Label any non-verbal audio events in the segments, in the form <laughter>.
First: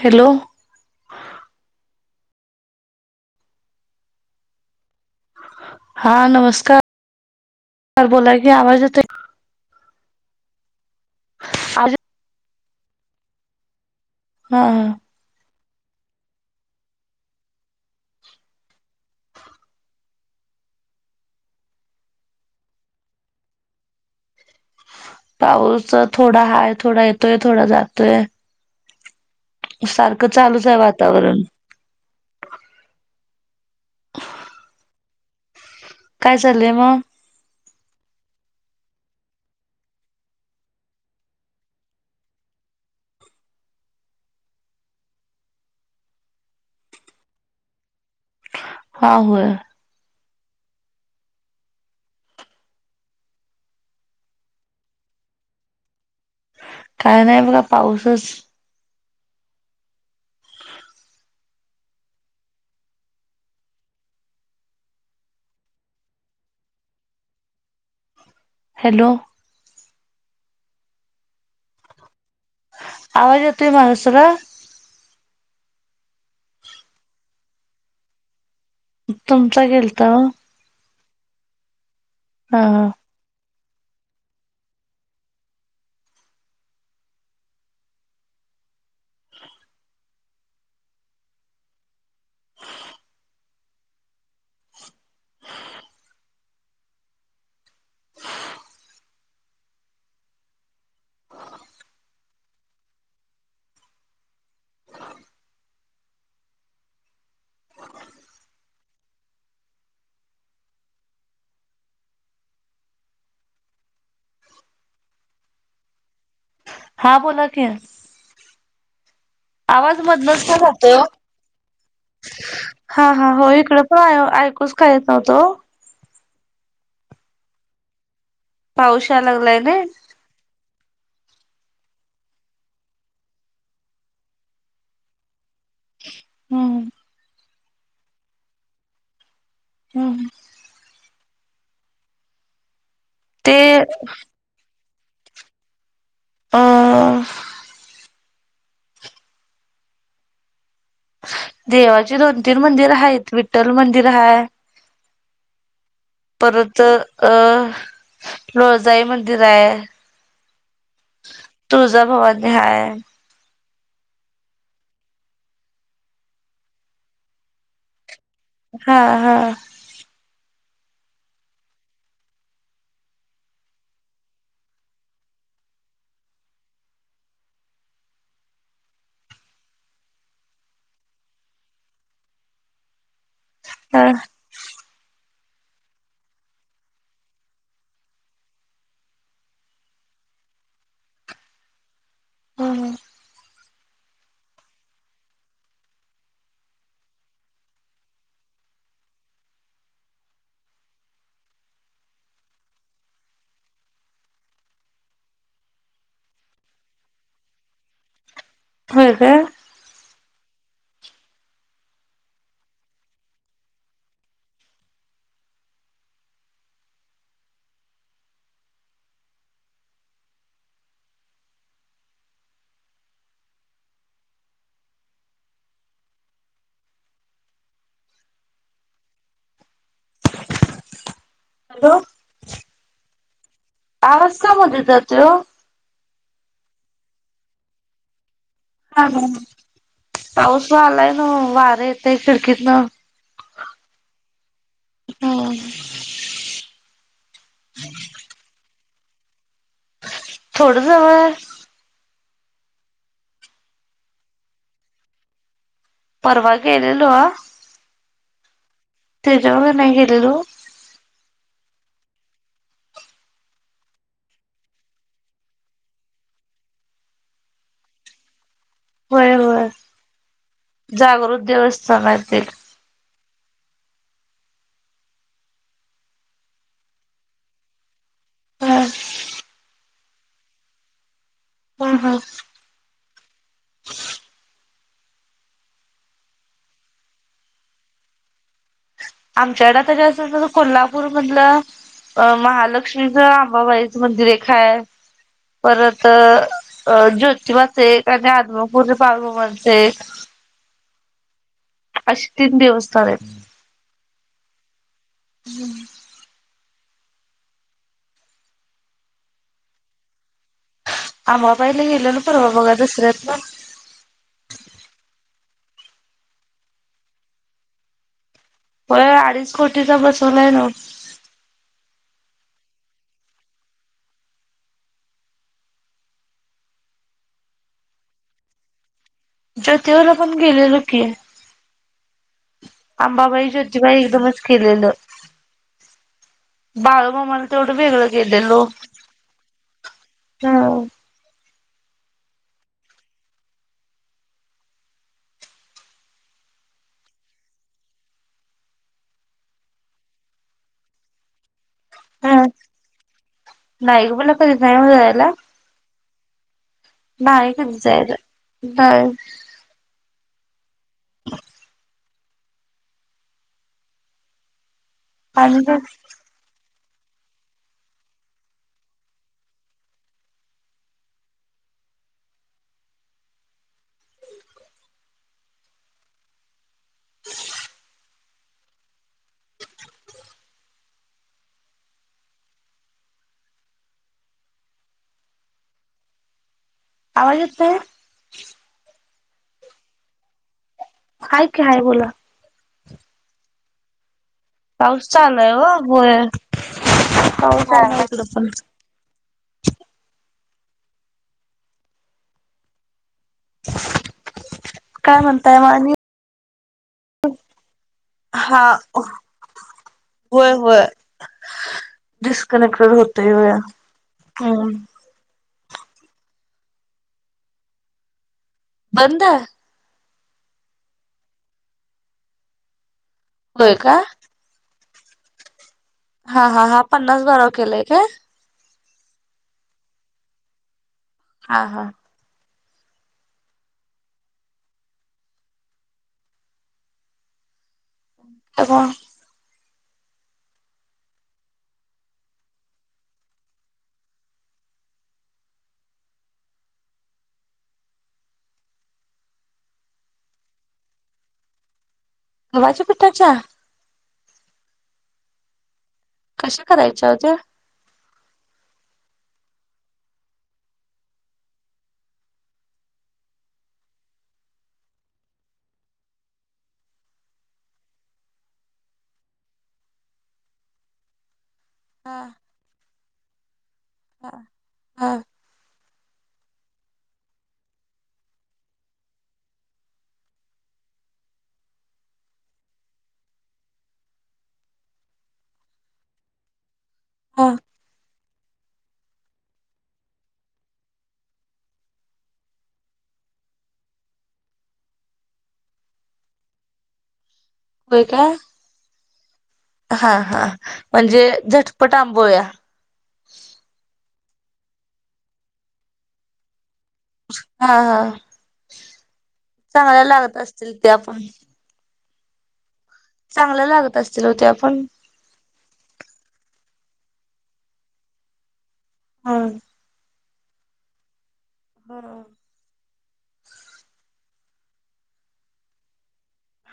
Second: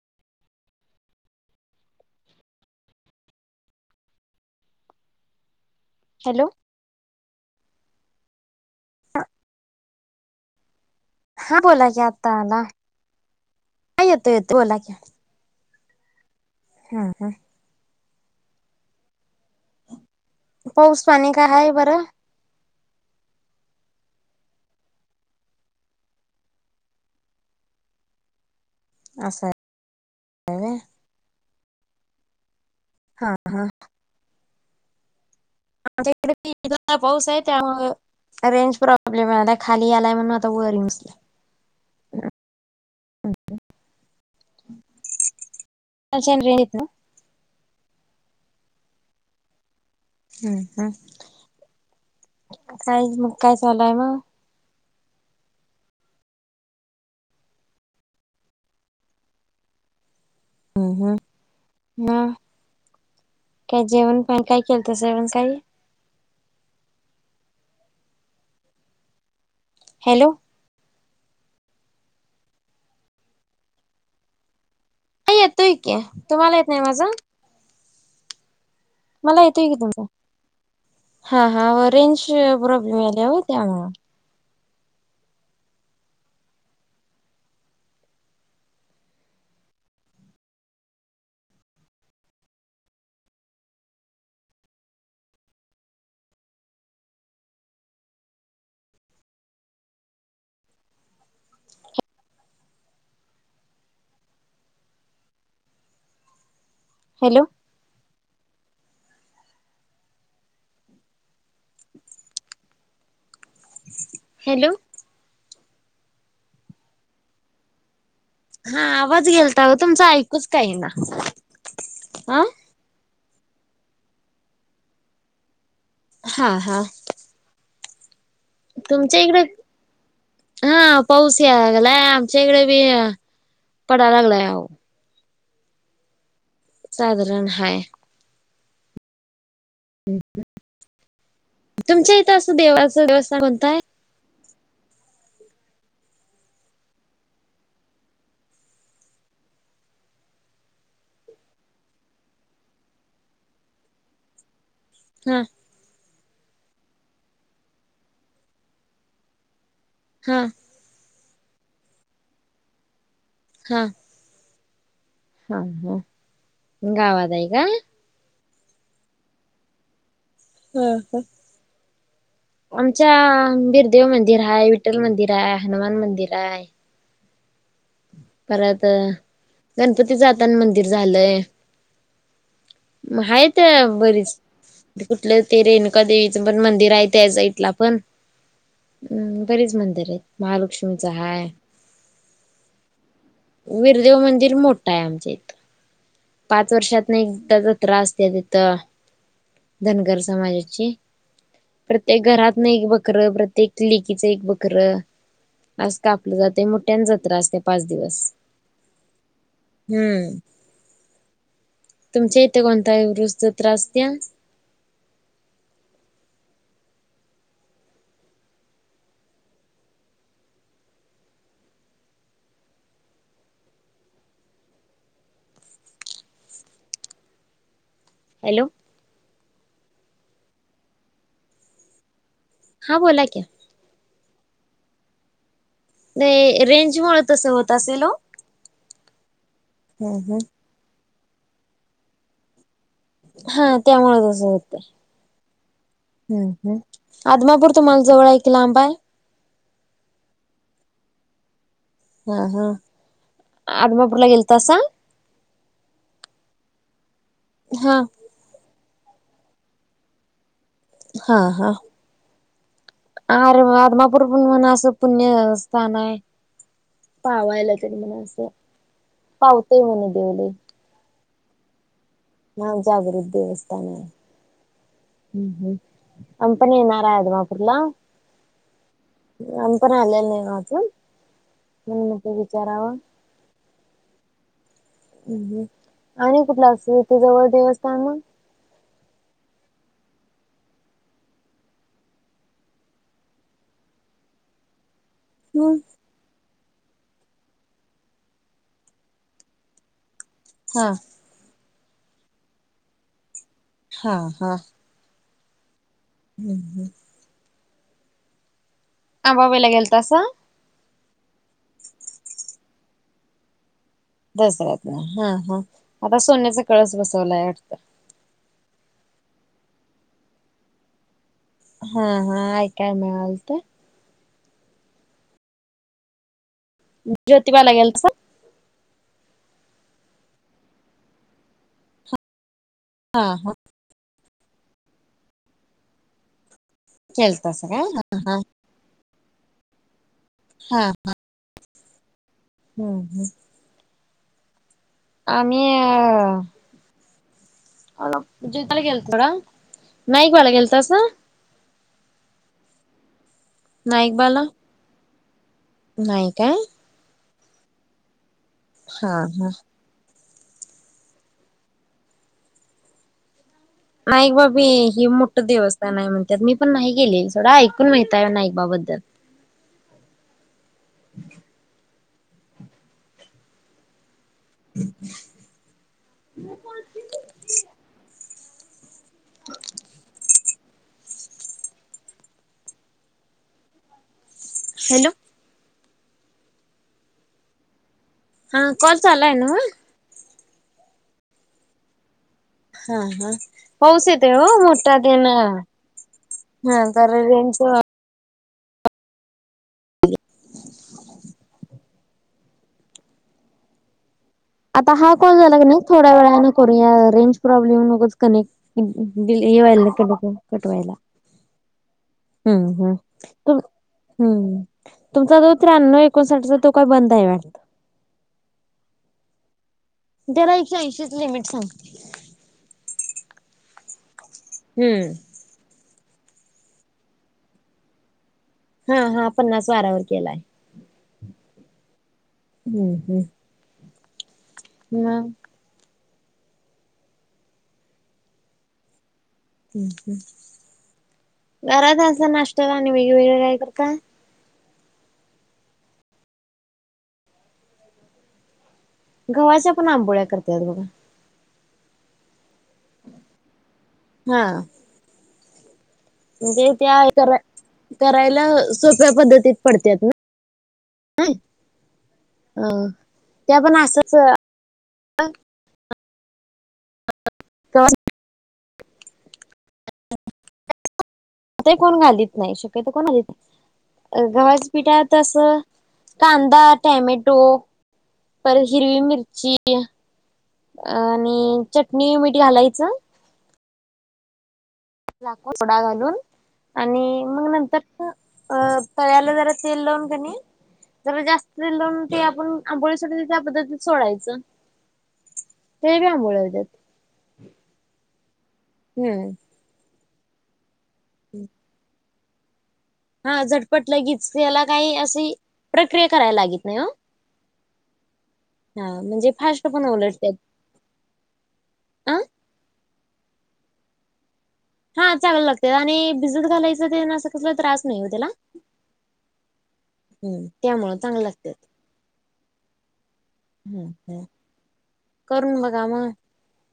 Hello हां hello नमस्कार बोला की आवाज येतोय का? हां बोला की आत्ता आला. हां येतो येतो हा बोला हा की. हम्म हम्म. पाऊस, पाणी काय हाय बरं? पाऊस थोडा हाय थोडा येतोय थोडा जातोय. असं सारखं चालूच आहे वातावरण. हां हां आमच्या काय चाललंय इकडे मग पाऊस आहे त्यामुळं रेंज प्रॉब्लेम यायलाय खाली यालाय म्हणून आता वर येऊन बसलोय. कालच्यान रेंज येत नाही ओ. हां होय. हम्म हम्म काय मग काय चालू आहे मग? काय नाही बघा पाऊसच. हम्म हम्म हम्म काय जेवण, पाणी काय केलतसा सकाळी हॅलो हॅलो आवाज येतोय माझा सगळा हा येतोय की तुम्हाला येत नाही माझं. मला तुमचा येतोय की तुमचं गेलता ओ हा हा रेंज हा हा प्रॉब्लेम आल्या हो त्यामुळे ह हॅलो हॅलो हा बोला कि हा आवाज गेलता हो तुमचं ऐकूच का काही येईना जातोय ओ हा हा हा हो इकड पण ऐकूच काय येत नव्हतं ओ हा हा पाऊस तुमच्या यायला इकडे लागलाय नाही हा पाऊस यायला लागलाय आमच्या इकडे बी पडाय लागलाय. हम्म साधारण हाय हम्म ह तुमच्या इथं असं देवाचं देवस्थान ते कोणतं हाय? अअअअअ देवाची दोन तीन मंदिर आहेत. विठ्ठल मंदिर हाय हा परत अं लोळजाई मंदिर आहे. हा तुळजाभवानी हाय. हा हा हा गावात आहे काय. हा हा हम हा आमच्या बिरदेव मंदिर आहे. विठ्ठल मंदिर आहे. हनुमान मंदिर आहे. परत गणपतीच आता आणि मंदिर झालंय. आहेत हा बरीच. इथं ते रेणुका देवीच पण मंदिर आहे. त्यासाईडला पण, अम् बरीच मंदिर आहेत महालक्ष्मीच हाय! हम ह. बिरदेव मंदिर मोठा आहे आमच्या इथं. पाच वर्षात नाही एकदाच जत्रा असत्या तिथं धनगर समाजाची. प्रत्येक घरातन एक बकररं, प्रत्येक लेकीच एक बकर आज कापलं जाते मोठ्यां जत्रा असते पाच दिवस. होय काय? हम्म. तुमच्या इथे कोणताही उरूस जत्रा असत्या? <inaudible> हॅलो! हॅलो! हा बोला की? आवाज का मध्ये चा जातंय ओ? नाही रेंज मुळ तस होत असेल हो. हा ना पाऊस आलाय ना वार येत खिडकीतन. हा त्यामुळ तस होतय, हम्म हम् हम्. अदमापूर तुम्हाला जवळ की लांब आहे? थोडं जवळ आहे. हा हा आदमापूरला गेलतासा? परवा गेलेलो. हा! त्याच्यावर नाही गेलेलो. हा हा अरे वा आदमापूर म्हण असं पुण्य स्थान आहे. पावायला तरी म्हणे असं होय होय पावतय म्हणे देवल ते. जागृत देवस्थान आहेत. नाय जागृत देवस्थान, ह् ह् आम्ही पण येणार आहे आदमापूरला. हा. आमी पण आलेल नाही अजून म्हणून हा म्हणलं विचारावं. हम् आणि कुठला अस इथे जवळ देवस्थान मग? आमच्याकड तरी अस कोल्हापूर मधलं अ महालक्ष्मीच, आंबाबाईचं मंदिर एक हाय हम्म परत अं ज्योतिबाचे एक आणि आदमापूरच्या बाळूमामाचे एक हां! अशी तीन देवस्थान आहेत. हा हा. हम्म! हम्म हम्. अंबाबाईला गेलता सा? अंबाबाईला गेलेलो परवा बघा दसऱ्यात पण दसऱ्यात ना हा हा आता सोन्याचा कळस बसवलाय वाटतं? हो अडीच कोटीचा बसवलाय नव. हा हा ऐकाया मिळालत. ज्योतिबाला गेलतासा? ज्योतिबाला पण गेलेलो की. हा अंबाबाई हा ज्योतिबाई एकदमच केलेलं. बाळूमामाला केलतासा तेवढं काय हा वेगळं हा गेलेलो. हा! हम्म हम्म आम्ही अ अ जेताला गेलो थोडा नाईकवाला गेलतासा? हा नाईक मला नाईकबाला कधी नाही हो जायला. नाही काय? नाही कधी जायला. हा हा. नाईक बाबी ही मोठं आणि काय देवस्थान आहे म्हणतात मी पण नाही. गेले सोडं ऐकून माहताय नाईबाबद्दल. म मम अ हॅलो आवाज येतोय? हा कॉल चालू आहे नव? हाय की हाय बोला. हा हा पाऊस येत- पाऊस चाल आहे व पा तर रेंज पाऊस चालू आहे इकडे पण. ह <unintelligible> <unintelligible> ह <inaudible> आता हा काय कॉल झाला म्हणताय क मग नाही आणि थोड्या वेळाने करू या, रेंज प्रॉब्लेम नकच कनेक्ट हा <unintelligible> कड होय होय कटवायला <inaudible> हम्म.... डिस्कनेक्टेड हम् होतय होय तुम हम्म... तुमचा जो- त्र्यान्नव एकोणसाठचा तो काय बंद आहे वाटत, बंद, त्याला एकशे ऐंशीच लिमिट सांगते. होय का? हम्म... हा- हा- हा पन्नास बार केलाय काय? हा- हा पन्नास वारावर केलाय, हा- हा हम्म.. हम्म.. हम <unintelligible> अ... घरात असं नाष्ट आणि वेगवेगळे काय कर का? गव्हाच्या पण आंबोळ्या करतात बघा. वाज पिठच्या- हा... कशा म्हणजे त्या करायच्या होत्या करा, करायला सोप्या पद्धतीत पडतात ना. ह अ त्या पण असंच- तर... आता कोण हा घालीत नाही शकत्यो कोण घालीत नाही, हा गव्हाच्या हा पिठात असं- कांदा टमेटो पर हिरवी मिर्ची- अ आणि चटणी मीठ घालायचं, थोडा घालून आणि हा मग नंतर- अ पळ्याला जरा तेल लावून कणी - ज जास्त लोणती ते आपण आंबोळीसाठी त्या पद्धतीत सोडायचं. ते ब आबळतात. य का हा- हा म्हणजे झटपट आ- बया, हा झटपट लगेच त्याला काही अशी प्रक्रिया करायला लागत नाही हो. हा- हा म्हणजे फास्ट पण चांगल्या उलटत्यात. लागत असतील, ते आपण अ चांगलं लागत असल हो ते हा चांगल लागते, आणि भिझत घालायचं ते अस कसला त्रास नाही हो त्याला हम.. हम्म त्यामुळं चांगले लागतय हा. हम्म... हम्, करून बघा मग,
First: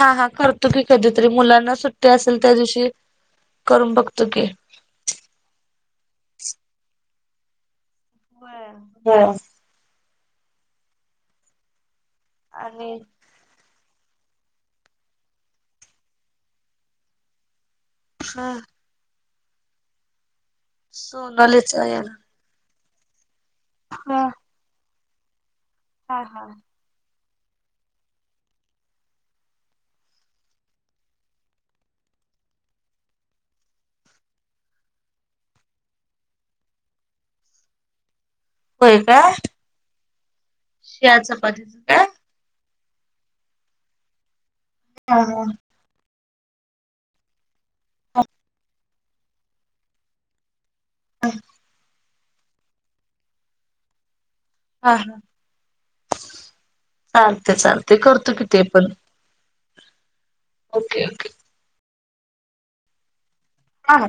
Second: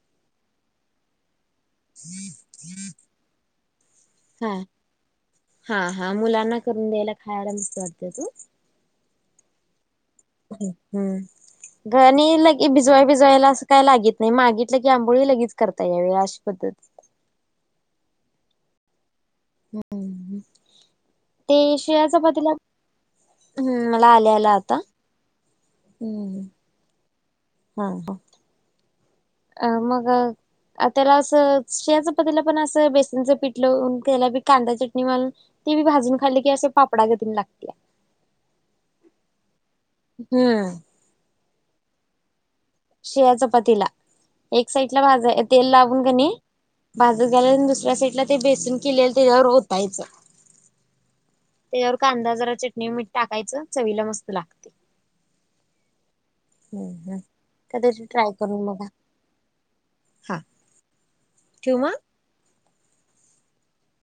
हा- हा करतो की कधीतरी मुलांना सुट्टी असेल, त्या दिवशी करून बघतो की. हा- हा- हा मुलांना करून द्यायला खायला मस्त वाटतय ह.. हा.. हम् गणी लगे आणि भिजवाय, भिजवायला असं काय लागत नाही मागितलं की आंबोळी लगेच करता या व अश पद्धती हा... हम्म... ते सोनालीच श्रेया याला च पातेल हम्म... मला हा. आले ला आता, हा- हा हा आ मग आ त्याला असं शिळ्या चपातली पण असं बेसनच पिठल लाऊन त्याला बी कांदा चटणी मलून ते बी भाजून खाल्ली की असे पापडा घतीन लागत्या होय काय? हम्म. <inaudible> शिळ्या चपातीला एक साइड ला हा भाजा हा. तेल लागून कणी भाजून गेल्या दुसऱ्या साईडला ते बेसून केलेलं त्याच्यावर ओतायचं. त्याच्यावर कांदा जरा चटणी मीठ टाकायचं चवीला मस्त लागत. ह हा. हम्म हम्म चालतय चालतय कधी ट्राय करतो किती करून बघा पण. हा. Okay okay. <inaudible> हा